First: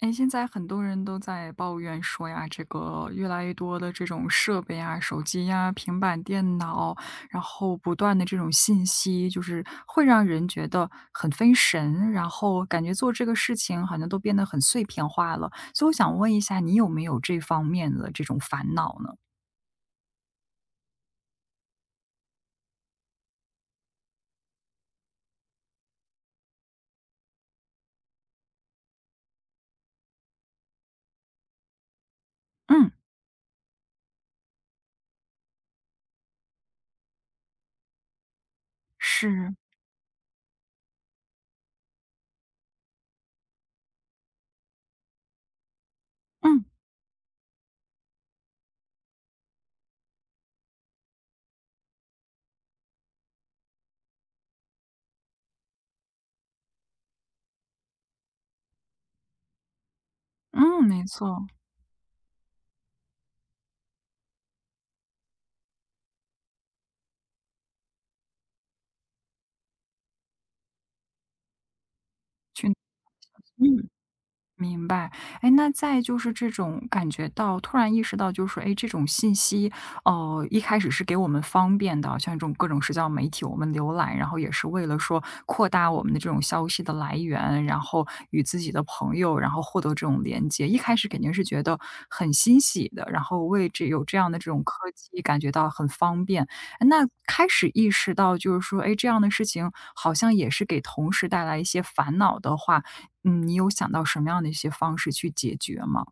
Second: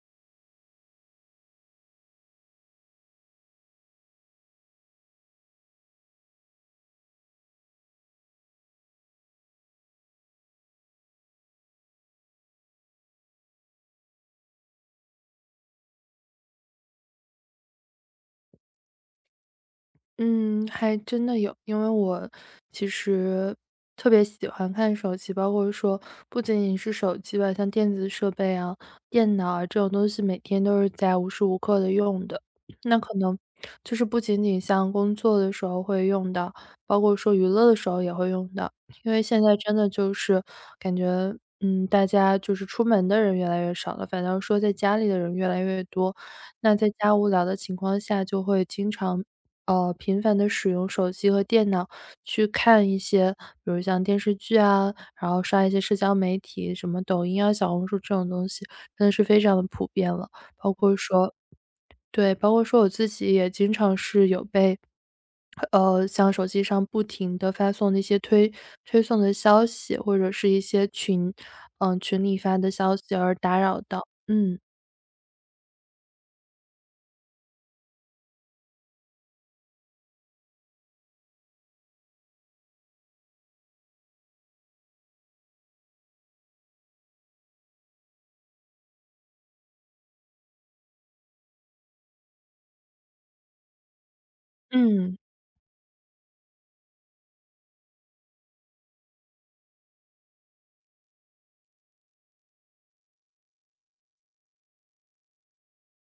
哎，现在很多人都在抱怨说呀，这个越来越多的这种设备啊，手机呀、平板电脑，然后不断的这种信息，就是会让人觉得很分神，然后感觉做这个事情好像都变得很碎片化了。所以我想问一下，你有没有这方面的这种烦恼呢？嗯，还真的有，因为我其实特别喜欢看手机，包括说不仅仅是手机吧，像电子设备啊、电脑啊这种东西，每天都是在无时无刻的用的。嗯，那可能就是不仅仅像工作的时候会用到，包括说娱乐的时候也会用到，因为现是，在真的就是感觉，大家就是出门的人越来越少了，反倒说在家里的人越来越多。嗯那在家无聊的情况下，就会经常频繁的使用手机和电脑去看一些，比如像电视剧啊，然后刷一些社交媒体，什么抖音啊、小红书这种东西，真的是非常的普遍了。包嗯，括没说错，对，包括说我自己也经常是有被，像手机上不停的发送那些推送的消息，或者是一些群里发的消息而打扰嗯。到。嗯，明白，哎，那再就是这种感觉到突然意识到，就是说，哎，诶这种信息，哦，一开始是给我们方便的，像这种各种社交媒体，我们浏览，然后也是为了说扩大我们的这种消息的来源，然后与自己的朋友，然后获得这种连接。一开始肯定是觉得很欣喜的，然后为这有这样的这种科嗯。技感觉到很方便。哎那开始意识到，就是说，哎，这样的事情好像也是给同事带来一些烦恼的话，嗯，你有想到什么样的一些方式去解决吗？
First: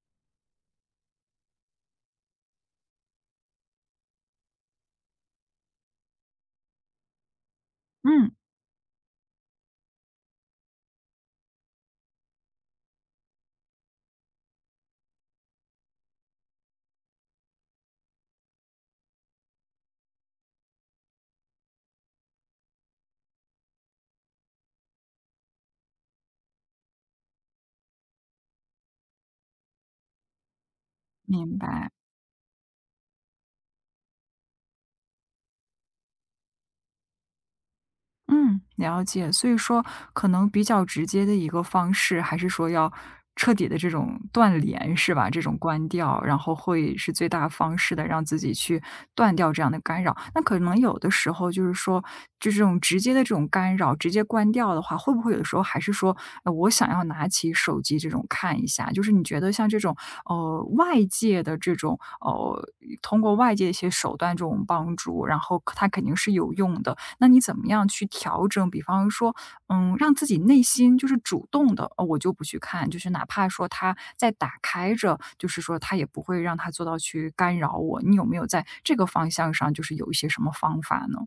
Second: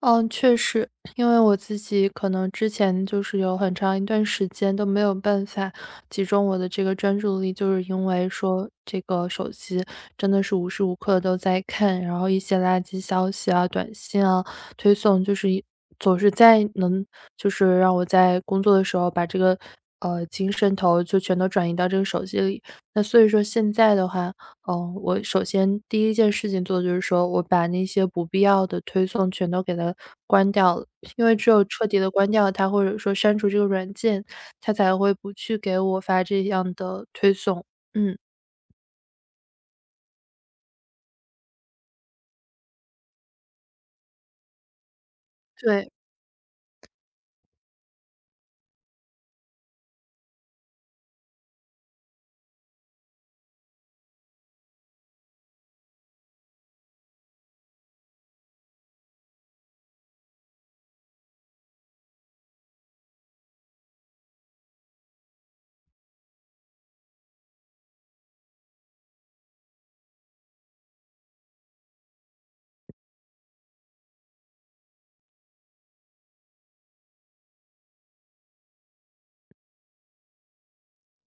嗯，确实，因为我自己可能之前就是有很长一段时间都没有办法集中我的这个专注力，就是因为嗯，说这个手机真的是无时无刻都在看，然后一些垃圾消息啊、短信啊、推送，就是一总是在能就是让我在工作的时候把这个精神头就全都转移到这个手机里。那所以说现在的话，哦，我首先第一件事情做的就是说，我把那些不必要的推送全都给它关掉了，因为只明有彻白。底的关掉它，或者说删除这个软件，它才会不去给我发这样的推送。嗯，嗯，了解。所以说可能比较直接的一个方式，还是说要彻底的这种断联，是吧？这种关对，掉，然后会是最大方式的，让自己去断掉这样的干扰。那可能有的时候就是说，就这种直接的这种干扰，直接关掉的话，会不会有的时候还是说，我想要拿起手机这种看一下？就是你觉得像这种外界的这种通过外界一些手段这种帮助，然后它肯定是有用的。那你怎么样去调整？比方说，嗯，让自己内心就是主动的，哦，我就不去看，就是哪怕说它在打开着，就是说它也不会让它做到去干扰我。你有没有在这个方向上，就是有一些什么方法呢？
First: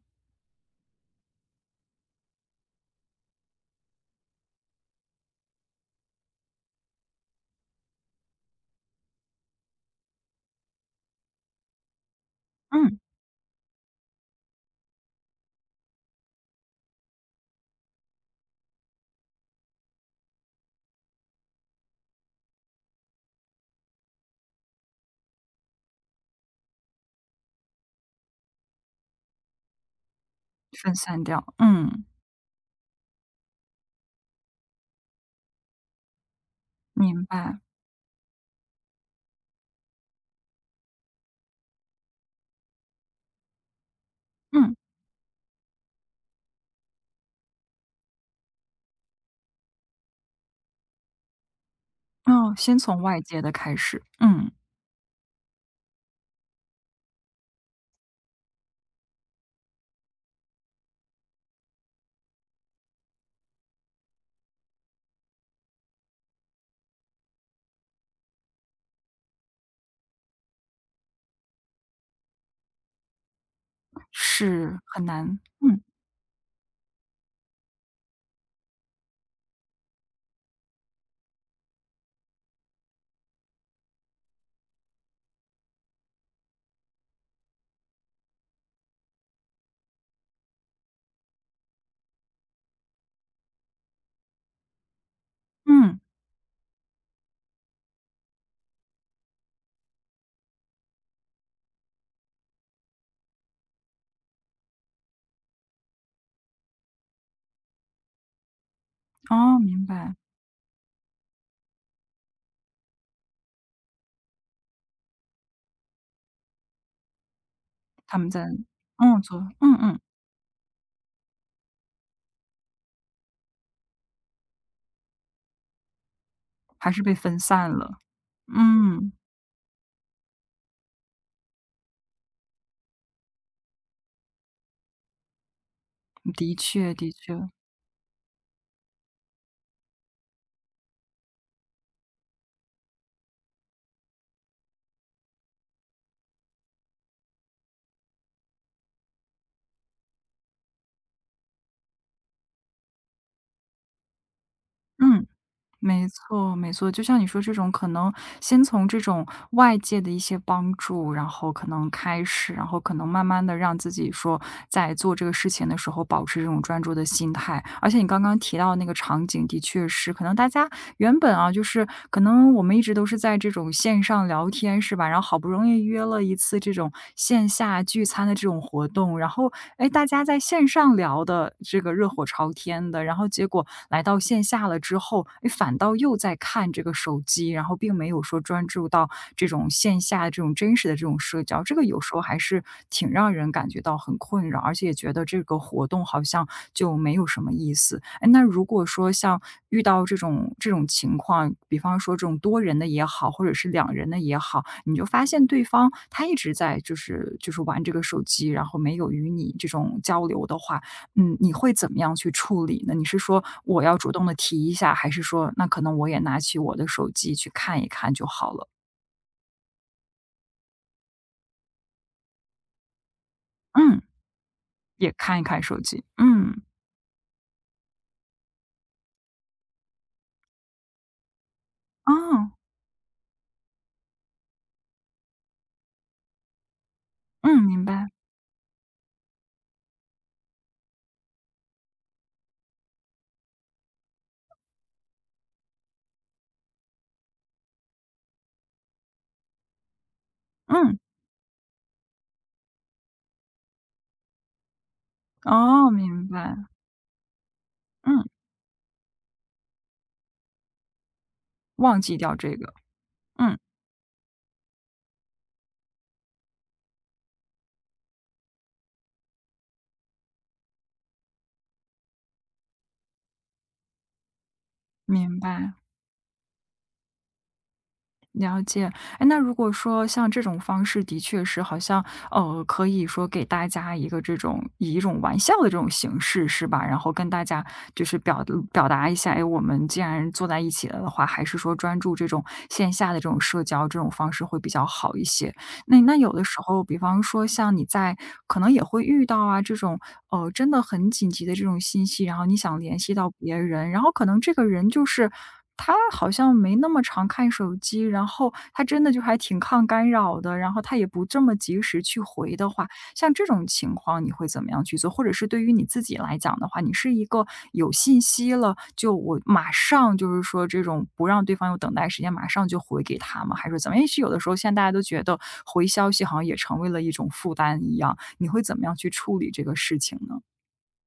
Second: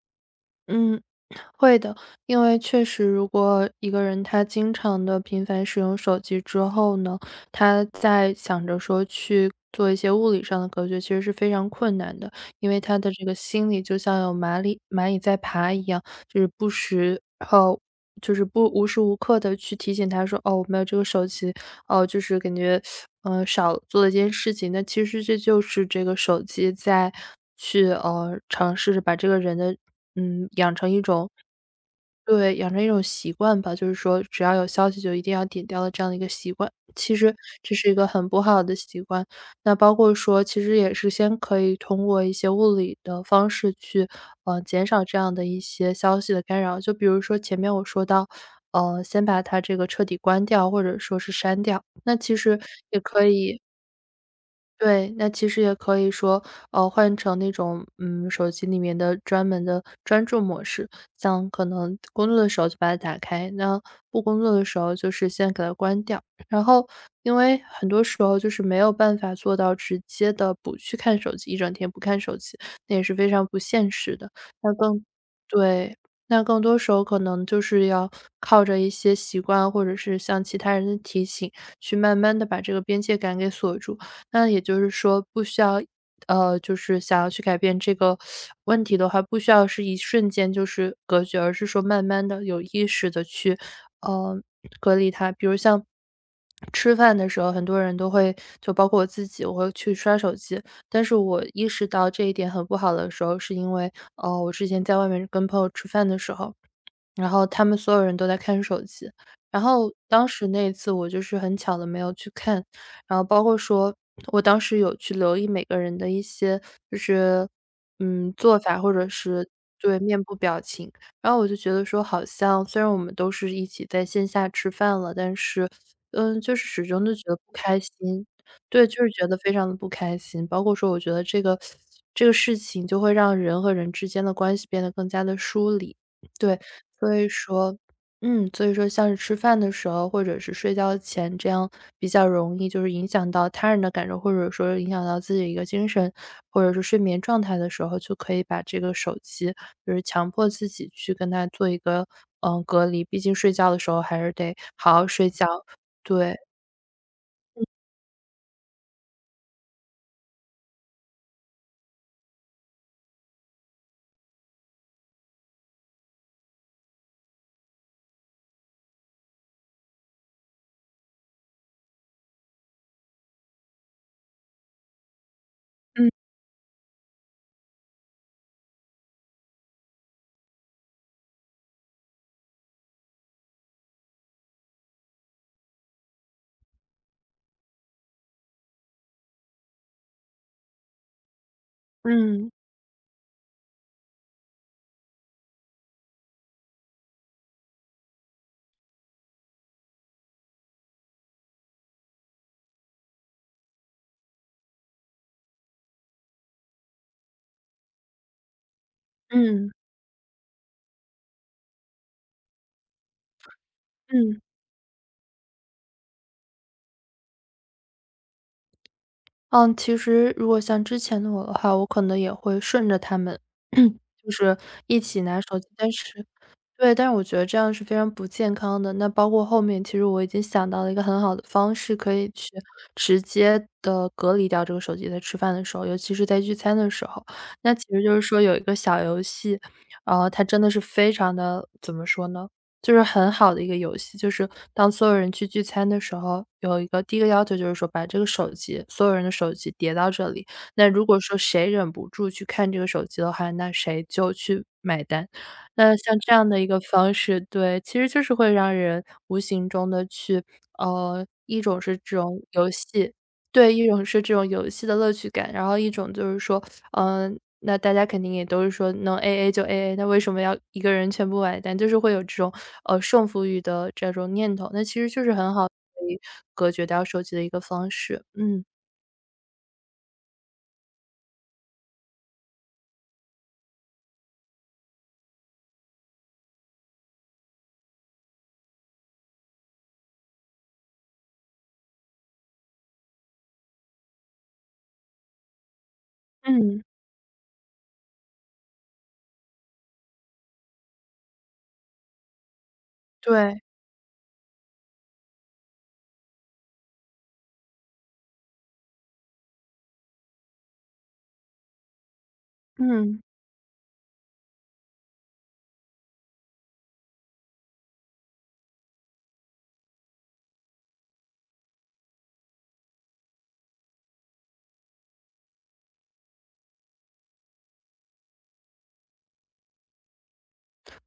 嗯。会的，因为确实，如果一个人他经常的频繁使用手机之后呢，他在想着说去做一些物理上的隔绝，其实是非常困难的，因为他嗯，的这个心里就像有蚂蚁在爬一样，就是不时呃，就是不无时无刻的去提醒他说，哦，我没有这个手机，哦，就是感觉少做了一件事情。那其实这就是这个手机在尝试着把这个人的嗯养成分一散种掉，嗯，对，养成一种习惯吧，就是说只要有消息就一定要点掉的这样的一个习惯，其明实白，这是一个很不好的习惯。那包括说，其实也是先可以通过一些物理的方式去，嗯，减少这样的一些消息的干扰。就比如说前面我说到，先把它这个彻底关掉，或者说是删掉。那其哦，实先也从外可界的以开始，嗯，对，那其实也可以说，换成那种，手机里面的专门的专注模式，像可能工作的时候就把它打开，那不工作的时候就是先给它关掉。然后，因为很多时候就是没有办法做到直接的不去看手机，一整天不看手机，那也是非常不现实的。那是更很难，嗯对，那更多时候可能就是要靠着一些习惯，或者是像其他人的提醒，去慢慢的把这个边界感给锁住。那也就是说不需要就是想要去改变这个问题的话，不需要是一瞬间就是隔绝，而是说慢慢的有意识的去，呃，隔离它。比如像嗯，吃饭的时候，很多人都会就包括我自己，我会去刷手机，但是我意识到这一点很不好的时候，是因为，我之前在外面跟朋友吃饭的时候然后他们所有人都在看手机。哦，然明后白，当时那一次我就是很巧的没有去看，然后包括说我当时有去留意每个人的一些就是，他们在，做法或者嗯，做，是嗯对，嗯，面部表情。然后我就觉得说好像虽然我们都是一起在线下吃饭了，但是，就是始还是终被都觉得分不散开了，心。对，就是嗯，觉得非常的不开心。包括说我觉得这个事情就会让人和人之间的关系变得更加的疏离，的对。确的所以确，说所以说像是吃饭的时候，或者是睡觉前，这样比较容易就是影响到他人的感受，或者说影响到自己的一个精神，或者是睡眠状态的时候，就可以把这个手机就是强迫自己去跟它做一个，隔离。毕竟睡觉的时候还是得好好嗯，睡觉。没对，错没错，就像你说这种可能先从这种外界的一些帮助，然后可能开始，然后可能慢慢的让自己说在做这个事情的时候保持这种专注的心态。而且你刚刚提到那个场景，的确是可能大家原本啊，就是可能我们一直都是在这种线上聊天是吧，然后好不容易约嗯了一次这种线下聚餐的这种活动，然后哎，大家在线上聊的这个热火朝天的，然后结果来到线下了之后，哎，反倒又在看这个手机，然后并没有说专注到这种线下这种真实的这种社交，这个有时候还嗯是挺让人感觉到很困扰，而且也觉得这个活动好像就没有什么意思。哎，那如果说像遇到这种这种情况，比方说这种多人的也好，或者是两人的也好，你就发现对方他一直在就是玩这个手机，然后没有与你这嗯种交流的话，嗯，你会怎么样去处理呢？你是说我要主动的嗯。提一下，还是说那可能我也拿起我的手机去看一看就好了？嗯，其实如果像之前的我的话，我可能也会顺着他们，嗯，就是一也起看拿一手看机，手机。嗯，对，但是我觉得这样是非常不健康的。那包括后面，其实我已经想到了一个很好的方式，可以去哦，直接的隔离掉这个手机，在吃饭的时候，尤其是在聚餐的时候。嗯，那其明实白。就是说有一个小游戏，它真的是非常的怎么说呢，就是很好的一个游戏。就是当所有人去聚餐的时候，有一个第一个要求就是说把这个手机所有人的手机叠到这里，那嗯，如果说谁忍不住去看这个手机的话，那谁就去买单。哦，那像明这样白，的一个方式，对，其实就嗯。是会让人无形中的去呃，一种是忘记这掉种这游个，戏嗯，对，一种是这种游戏的乐趣感，然后一种就是说，那大家肯定也都是说能 AA 就 AA，那为什么要一个人全部买单，就是会有这种，胜负欲的这种念头，那其实就是明很好白，可以隔绝掉手机的一个方式，了嗯，解。哎，那如果说像这种方式的确是好像，可以说给大家一个这种以一种玩笑的这种形式是吧？然后跟大家就是表表达一下，哎，我们既然坐在一起了的话，还是说专注这种线下的这种社交这种方式会比较好一些。那那有的时嗯，候，比方说像你在可能也会遇到啊，这种，真的很紧急的这种信息，然后你想联系到别对，人，然后可能这个人就是他好像没那么常看手机，然后他真的就还挺抗干扰的，然后他也不这么及时去回的话，嗯。像这种情况你会怎么样去做？或者是对于你自己来讲的话，你是一个有信息了，就我马上就是说这种不让对方有等待时间，马上就回给他吗？还是怎么样？也许有的时候现在大家都觉得回消息好像也成为了一种负担一样，你会怎么样去处理这个事情呢？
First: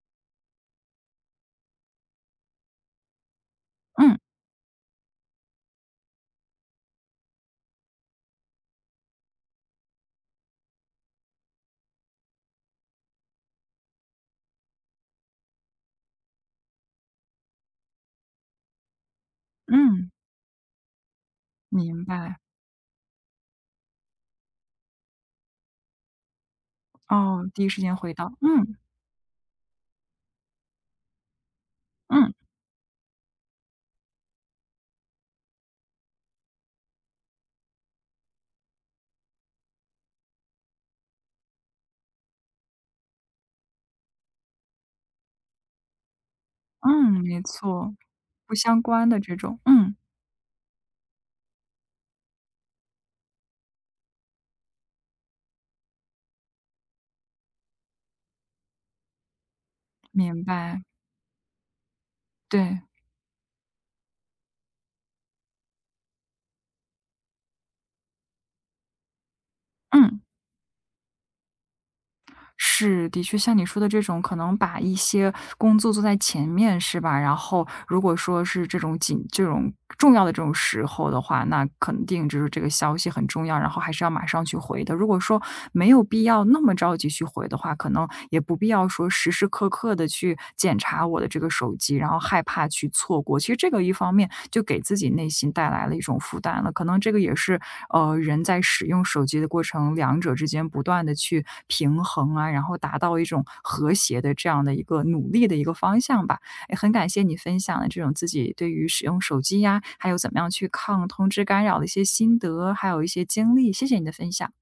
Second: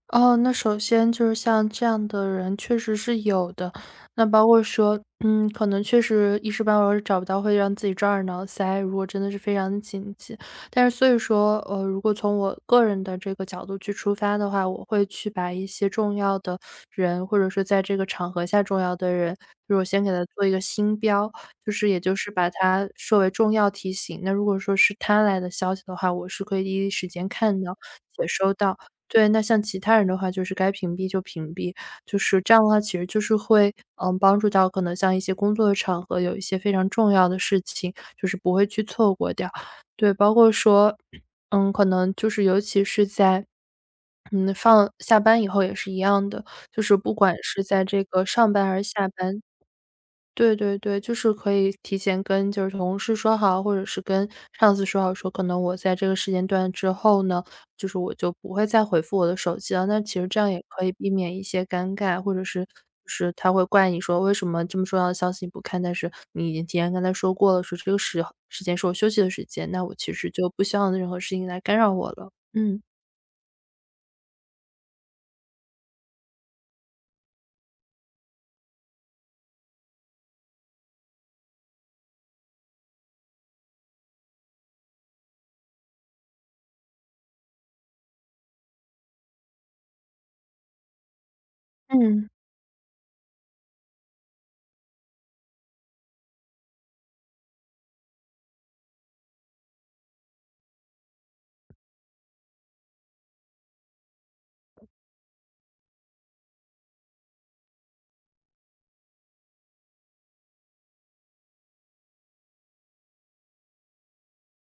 哦，那首先就是像这样的人确实是有的，嗯，那包括说，可能确实一时半会儿找不到，会让自己抓耳挠腮。如果真的是非常的紧急，但是所以说，如果从我个人的这个角度去出发的话，我会去把一些重要的人，或者说在这个场合下重要的人，就是我先嗯，给他做一个星标，就是也明就是白。把他设为重要提醒。那如果说是他来的消息的话，我是可以第一时间哦，看第一到时间回且到，收嗯，到。对，那像其他人的话，就是该屏蔽就屏蔽，就嗯，是这样的话，其实就是会，帮助到可能像一些工作的场合，有一些非常重要的事情，就是不会去错过掉。对，包括说，可能就是尤其是在，放下班以后也是一样的，就是嗯，不管没是在错，这个上不班还相是关下的这班，种，嗯，对对对，就是可以提前跟就是同事说好，或者是跟上司说好，说可能我在这个时间段之后呢，就是我就不会再回复我的手机了。那其实这明样也白，可以避免一些尴尬，或者是对，就是他会怪你说为什么这么重要的消息你不看，但是你已经提前跟他说过了，说这个时间是我休息的时间，那我其嗯。实就不希望任何事情来干扰我了。嗯是，的确像你说的这种，可能把一些工作做在前面，是吧？然后如果说是这种紧、这种重要的这种时候的话，那肯定就是这个消息很重要，然后还是要马上去回的。如果说没有必要那么着急去回的话，可能也不必要说时时苛刻的去检查我的这个手机，然后嗯害怕去错过。其实这个一方面就给自己内心带来了一种负担了，可能这个也是，人在使用手机的过程，两者之间不断的去平衡啊，然后达到一种和谐的这样的一个努力的一个方向吧。也很感谢你分享的这种自己对于使用手机呀，还有怎么样去抗通知干扰的一些心得，还有一些经历，谢谢你的分享。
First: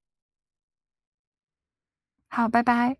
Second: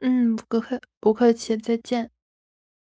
嗯，不客气，再见。好，拜拜。